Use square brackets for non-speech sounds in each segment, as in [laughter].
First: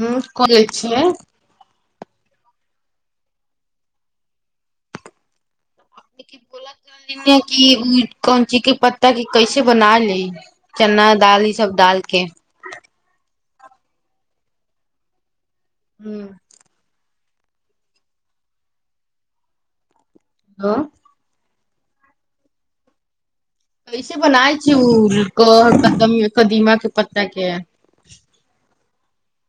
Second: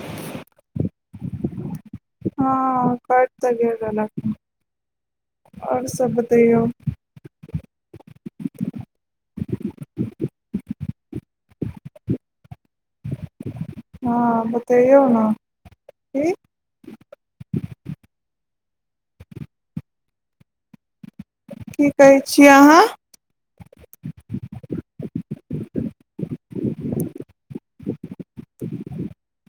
ह क लै छियै हँ कट तग आने बोल कि ओ कोन ची के पत्ता क कैसे बना लि चना दाल ई सब डालके [unintelligible] हँ बतेयै न हू आँ की कहै छियै अहाँ ऐसे बन आय छै उ क कदम कदीमा के पत्ता के [unintelligible]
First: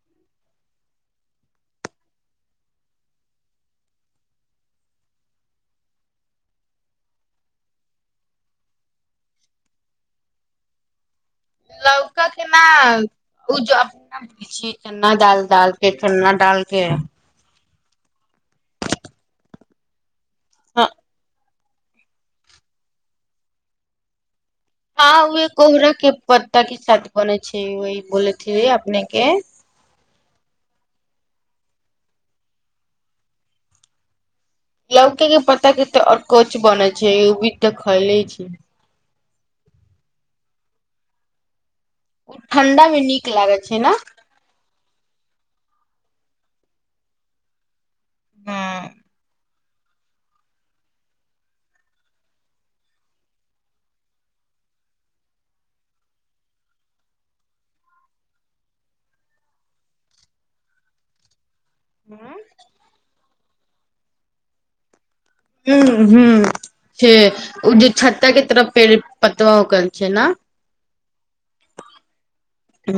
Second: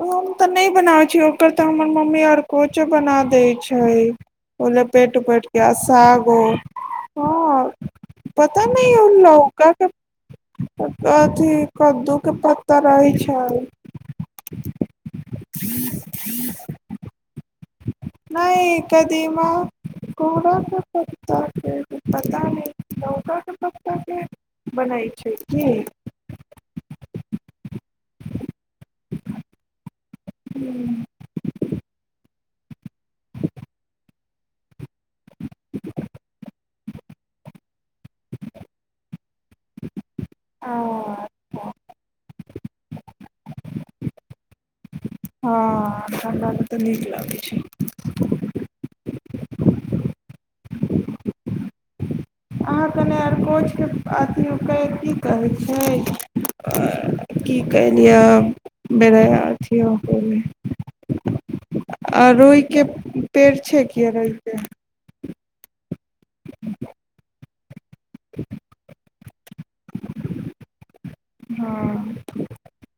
हम तऽ नहि बनाबैत छी ओकर तऽ हमर मम्मी आरकोचो बना दैत छै बोले पेट उपेट क साग हो [inaudible] पता नहि उलल क के कथी लौका कद्दूके पत्ता रहै छै चन्ना दाल डालके चन्ना डालके नहि कदीमा करके हँ पता से पता नहि कोहरो के पताके हँ वह कोहरा के पत्ता के साथ बनेै छै वह बोलै अपने के [inaudible] हू लौके के पता कते अरकोच बन छै उ भी खैले छी आ ओ ठण्डामे नीक लागै छै न हँ ठण्डामे त नीक लागै छै हँ अरकोच के आथि ओकर की कहै छै की कयलियै दोबारा फेर कहूँ अरोहिके पेड़ छै कि अरोहिके ह ह छै ओ जे छत्ता के तरफ पेड़ पतवा हो गेल छै न हँ ह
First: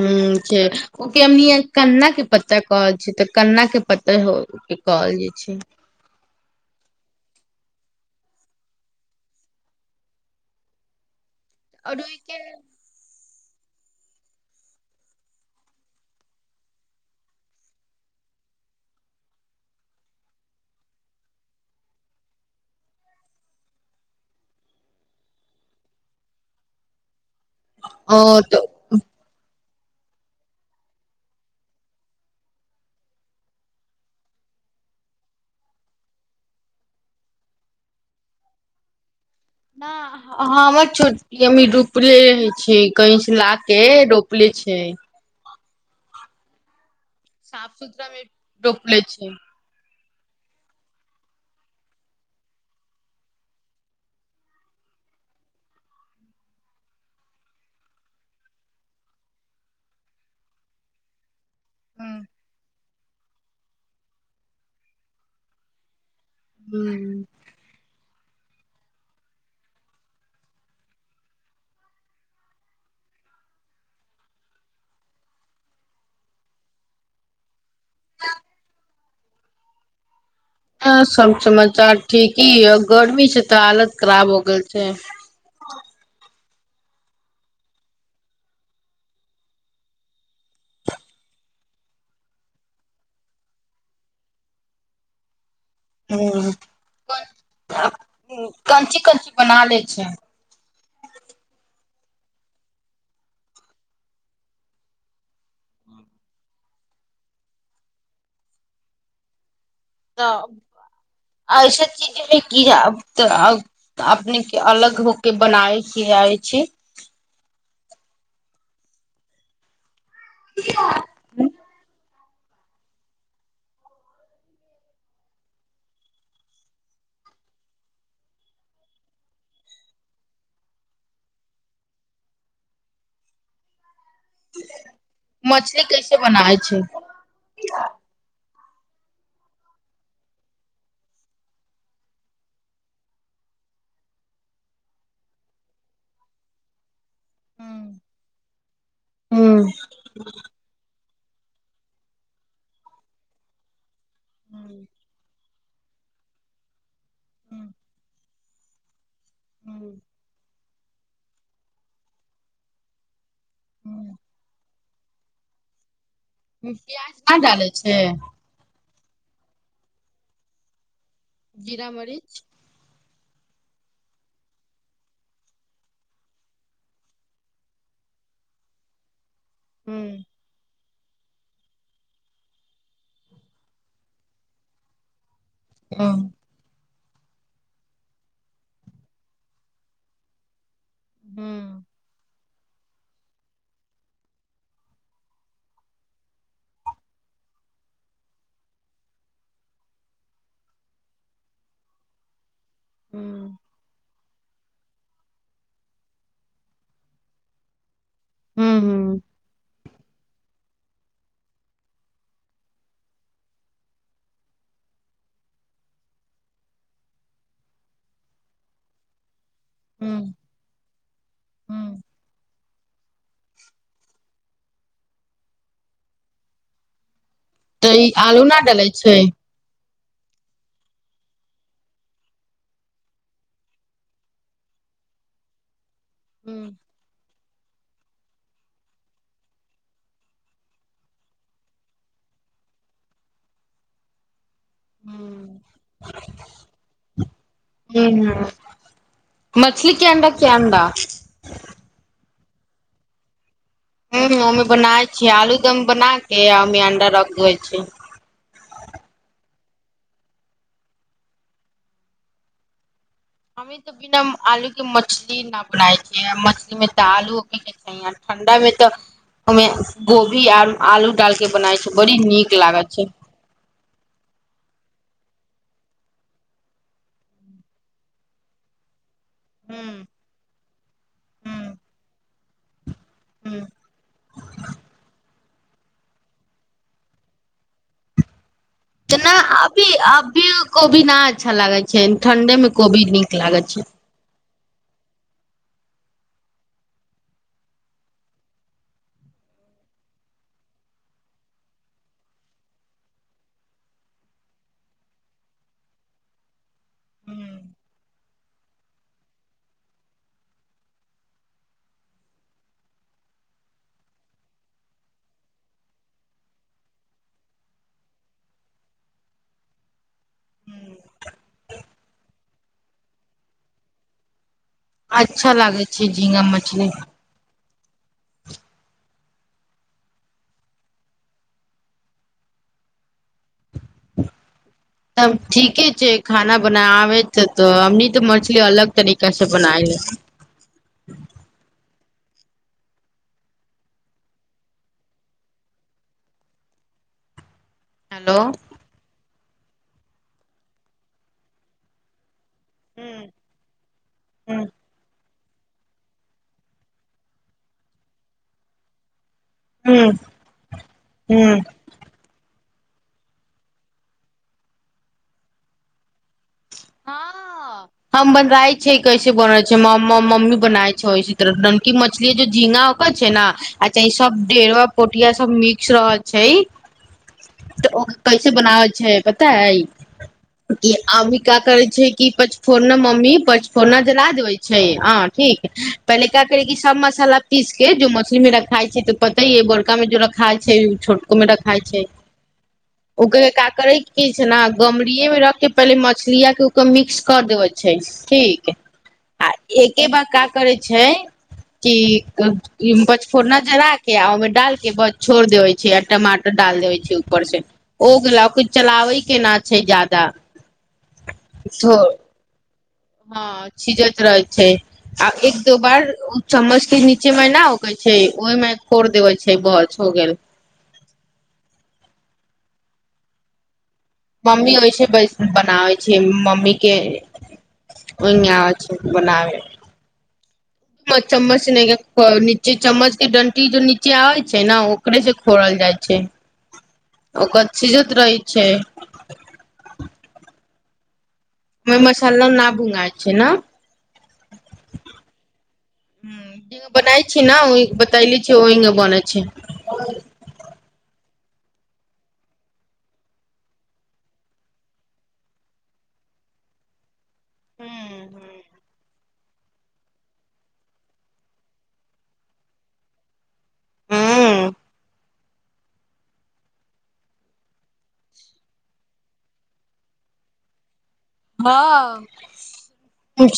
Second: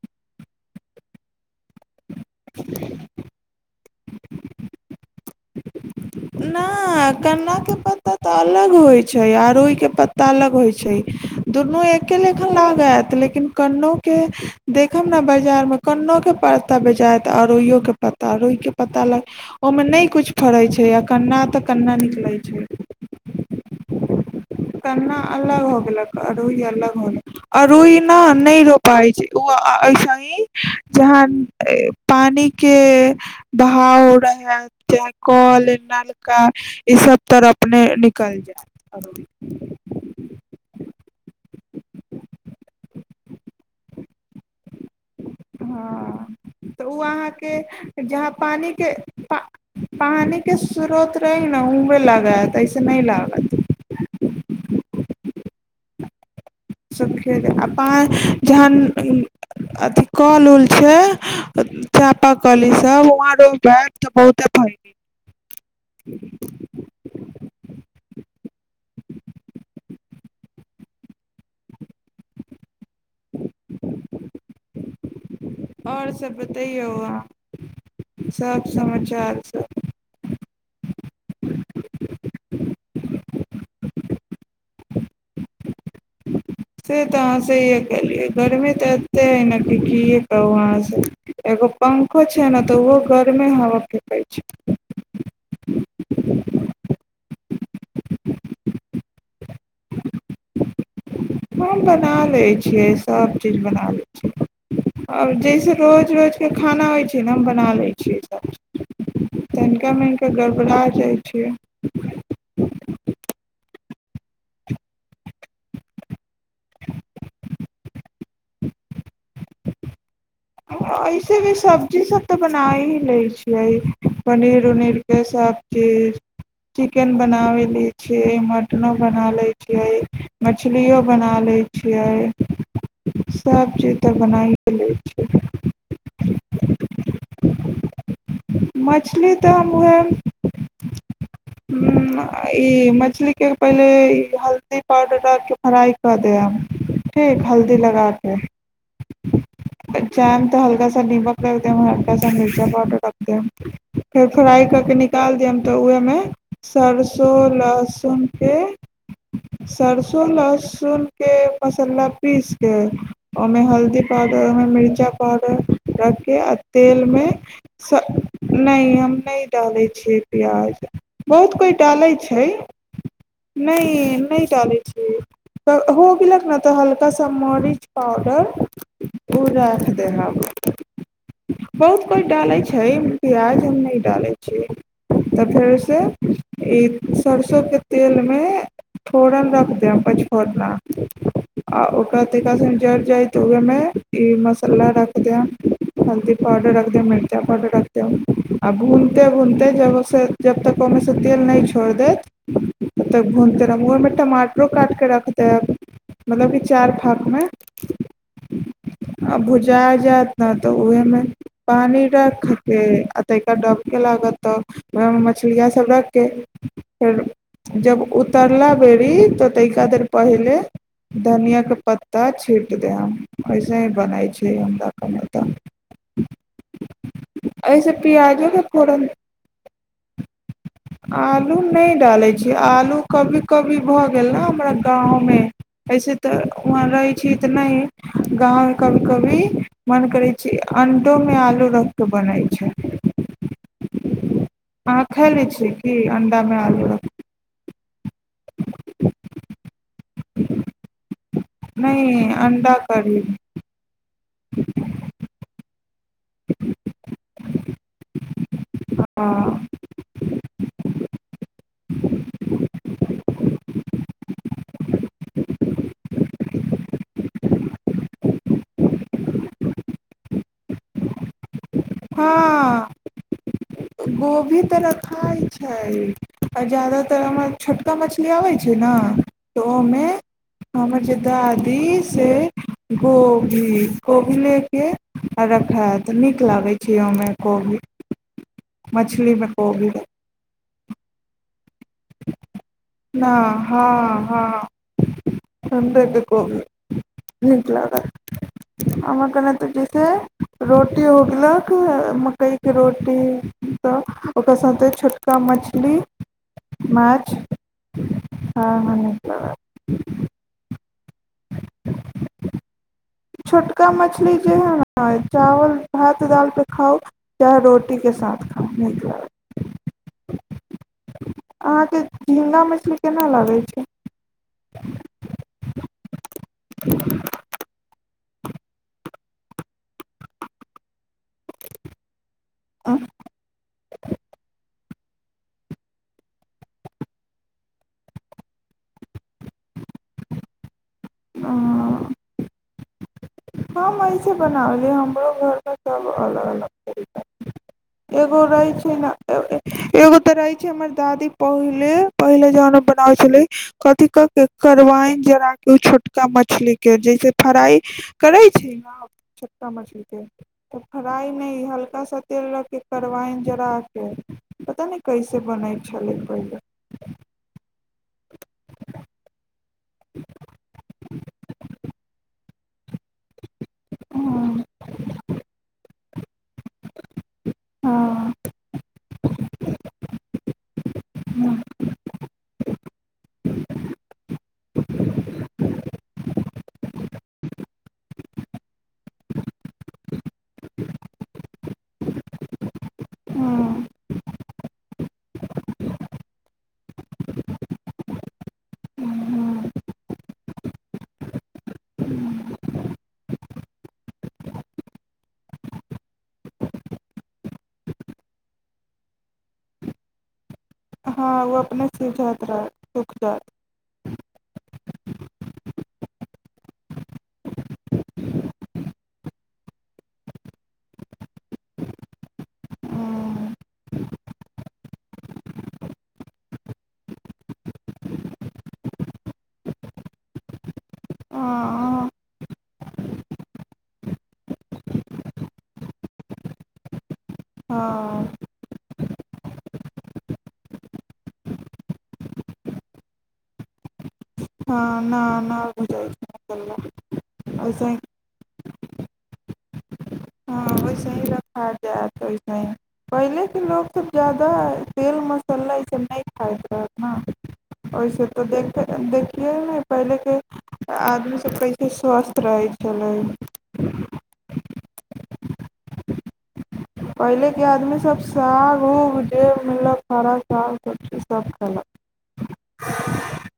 छै ओनी कन्ना के पत्ता कहै छै तऽ कन्ना के पते हो के कहल जे छै नइ नइ कलााक के पत्ता त अलग होइ छै आरोहि के पत्ता अलग होइ छै दुनू आओर एके ओहिके लेखन लागत लेकिन लेकिन कन्नो के देखब ने बाजार मे कन्नो के पता बेचायत अरोयो के पता रोयके पता ल ओहिमे नहि कुछ फड़े छै कन्ना तऽ कन्ना निकलै छै कन्ना अलग हो गेलक रूइ अलग होलक अरुई न ओ नइ तऽ रोपाइ छै ओ ऐसे ही जहाँ पानी के बहाव रहै चाहे कथु कल नलका इ सब तरप ने निकल जाय ी रोपले रहे छ कहीं से ला के रोपले छै हँ तऽ ओ अहाँ के साफ सुथरा मे जहाँ पानिके रोपले छै पा पानी के स्रोत रहै ने उहे लागत एइसे नइ लागत स आब जहन अथी कल उल छै हँ चापाकली सब वहा रोपबैत त बहुते फरी ह्म [inaudible] [inaudible] आओर ह सब समाचार ठीकी ह गर्मी स तऽ हालत खराब हो गेल छै ह से तऽ अहाँ सहीय कलियै गर्मी तऽ एते है ने कि कए कहू अहाँ से पंखो छै ने तऽ ओहो गरमे हवा फैकयत छै [inaudible] कञची कञची बना ले छै हम बना लै छियै सब चीज बना लै छियै आओर जइसे रोज रोज के खाना होइ छै ने हम बना लै छियै सभ चीज तऽ ऐसे चीज की तब अपने के अलग होके बनायके आइ छी ऐसे भी सब्जी सब तऽ बना ही लै छियै पनीर उनीर के सबचीज चिकेन बनावे ले छियै मटनो बना ले छियै मछलियो बना ले छियै सब चीज त मछली कैसे बनावय छै मछली तऽ हम उएहे [inaudible] हूँ आ ई मछली के पहिले ई हल्दी पाउडर डालके फ्राइ कऽ देहम ठीक हल्दी लगा के ह चाहेम तऽ हल्का नीमक रख देम हल्का सा मिर्चा पाउडर रख देम फेर फ्राई करके निकाल देम तऽ ओहिमे सरसो लहसुन के सरसो लहसुन के मसाला पीस के ओहिमे हल्दी मे मिर्चा पावडर रखके आ प्याज तेलमे नहि डालै छै सँ नइ हम नहि डालै छियै प्याज बहुत कोइ जीरा डालै मरीच छै नइ नइ डालय छिये तऽ हो गेलक ने तऽ हल्का सा मरीच पाउडर उ राइख हूँ देहब बहुत कोइ डालै छै प्याज हम नइ डालै छियै तऽ फेर से हूँ ई सरसो के तेल मे फोरन रख देब पचफोरना आ हूँ ओकरा तनिका सनि जर जाय तऽ ओेहेमे ई मसाला रख देहम हल्दी पाउडर रख देहम मिर्चा पाउडर रख देहम आबू भूनिते भूनिते जब ओ सँ जब तक ओहिमे सँ तेल नहि छोड़ि देैत तक भूनते रहनि हँ न [unintelligible] टमाटरो काटिकऽ रख देब मतलब कि चार फाक मे हूँ आ भुजा जाएत ने तऽ उहे मे पानी रखके आ तैपर डबके लागत त ओह मे मछली सब रखके जब उतरना बेरी तनिका देर पहिले धनियां के पत्ता छीट देहम एसे ही बनाय छिये अंडा के नैतन तऽ ई आलू न डलै छै आलू नहि डालै छी आलू कभी कभी भऽ गेल ने हमरा गाँवमे ऐसे तऽ हूँ वहाँ रहै छी तऽ नहि गाँवमे कभी कभी मन करै छै अंडोमे आलू रख के बनै छै [inaudible] अहाँ खा लै हूँ छियै कि अण्डामे आलू रख ह मछली अंडा क्यडा अण्डा करी ह अमे बनाए छियै आलूदम बना के अमे अंडा रखै छी हँ [inaudible] हमे तऽ बिना आलू के मछली न बनाय छियै मछली मे तऽ आलू ओखेके चाहि अंडा मे तऽ ओमे गोभी आर आलू डाल के बनाय छिये बड़ी नीक हँ लागत छै गोभी तऽ रखाइ छै आ जादातर हम छोटका मछली आबै छै ने [inaudible] तऽ ओमे हमर जे दादी से गोभी गोभी लेके रखैत नीक लागै छै ओहिमे कोभी तऽ ना मछलीमे अभी कोबी अभी कोबी न अच्छा लागै छै ठंडे मे कोबी नीक लागैत छै ठंढ़े के कोबी नीक लागत अहाँ [unintelligible] रोटी हो गेलक मकईके रोटी तऽ ओकरा साथे छोटका म मछली माछ हँ हॅं अहाॅं [inaudible] छोटका मछली जे है ने चावल भात दालि पे खाउ चाहे रोटीके संग साथ खाऊ हू अहाँके झीङ्गा मछली केना लागै छै अच्छा लागै छै झींगा मछली [inaudible] अह ह [inaudible] त ठीके छै खाना बना आबे छै तऽ अमनी तऽ मछली अलग तरीक से बनाय ह आ हम अऐसे बनाबली हमरो घरमे सभ अलग अलग तरीका हेलो एगो रहै छै ने एगो तऽ रहै छै हमर दादी पहिले पहिले जहन बनाबे हूं छलै कथिक के हूं करवाइन जराइन ओ छोटका मछली के जैसे फ्राइ करै छै ने त हूँ मछली के तऽ फ्राइ हूँ में इ हल्का सा तेल लऽ के करवाइन जरा के पता नै कैसे बनैत छलै पहिले हँ से मम मम मम्मी बनाय छोय ओहि तरह स ननकी मछली ज झींगा ओकर छै ने आ तै सब डेढ़वा पोठिया सब मिक्स रह छै तऽ ओ कैसे बनाबै छै पता है कि अभी का करय छै कि पचफोरना मम्मी पचफोरना जला देबे छै हँ ठीक पहिले का करी के सब मसाला पीस के जे मछली में रखाइ छै तऽ पता इ अइ जे बड़का में जो रखाय छै छोटको में रखाय छै ओकरे का करय छै न गमरी मे रख के पहले म मछलिया के ओकर मिक्स कर देबे छै ठीक आ एके बार का करै छै कि पचफोड़ना जरा के आ ओहि में डाल के बस छोड़ देवय छै आर टमाटर डाल देबे छै ऊपर से हो गेलौ और कुछ चलाबै केना छै ज्यादा हँ ओ अपने सिझइत रहैत हँ सिझइत रहै छै आ एक दो बार चम्मच के नीचे मे न होखै छै ओहि मे खोर देवे छै बस हो गेल हँ मम्मी ओये से बनाबै छै मम्मी के ओहिना आबय छै बनाबे चम्मच चम्मच ने निचे चम्मच के दंटी जे नीचे आवे छै ने ओकरे से खोरल जाय छै ओकर सीझईत रहै छै ओमे मसाला न भूंगाय छै ने न न बुझाइ छै मसल्ला बनाय छी ने ओये वैसे बतइली ओहिंग बनेै छै वैसे ही रखा जायत पहिले के लोक सब जादा तेल मसाला ई सब नहि खाइ ओहिस तऽ देख देखियै ने पहिले के आदमी सब कैसे स्वस्थ रहै छै हूं हँ पहिले के आदमीसभ साग उग जे मिलल क हरा साग सभ चीज हँ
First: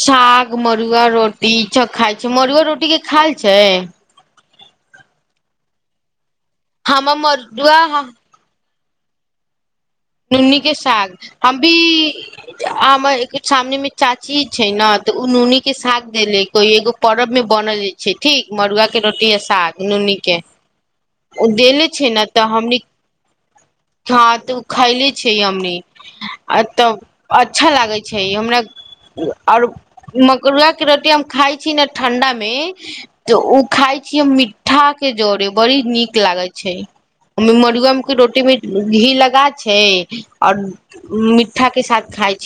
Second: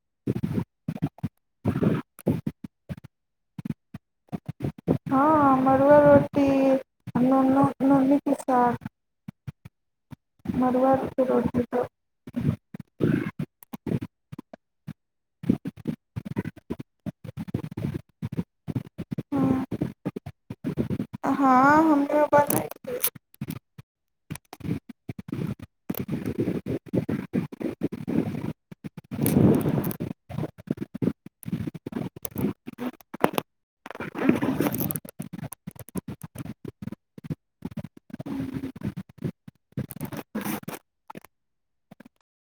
साग मरुआ रोटी सब खाय छै मरुआ रोटी के खायल छै हँ मड़ुआ रोटी हम नून मरुआ ह नूनी के साग नुन्नी के मड़ुआ साग हम रोटी भी सब सामने मे चाची छै न तऽ ओ नूनी के साग देले कोई एगो परब मे बनल छै ठीक मरूआ के रोटी आ हँ साग नु हमनी के हँ देले छै ने हमरो तऽ बनै हमनी हां त उ खाय ले छि हमनी तब अच्छा लागै छै हमरा आरू मकुलवा के रोटी हम खाइ छी ने ठंडा मे तऽ ओ खाइ छीय मिठ्ठा के जड़े बड़ी नीक लागे छै मरुआ मे रोटी मे घी लगा छै ओर मिठ्ठा के साथ खाइ छै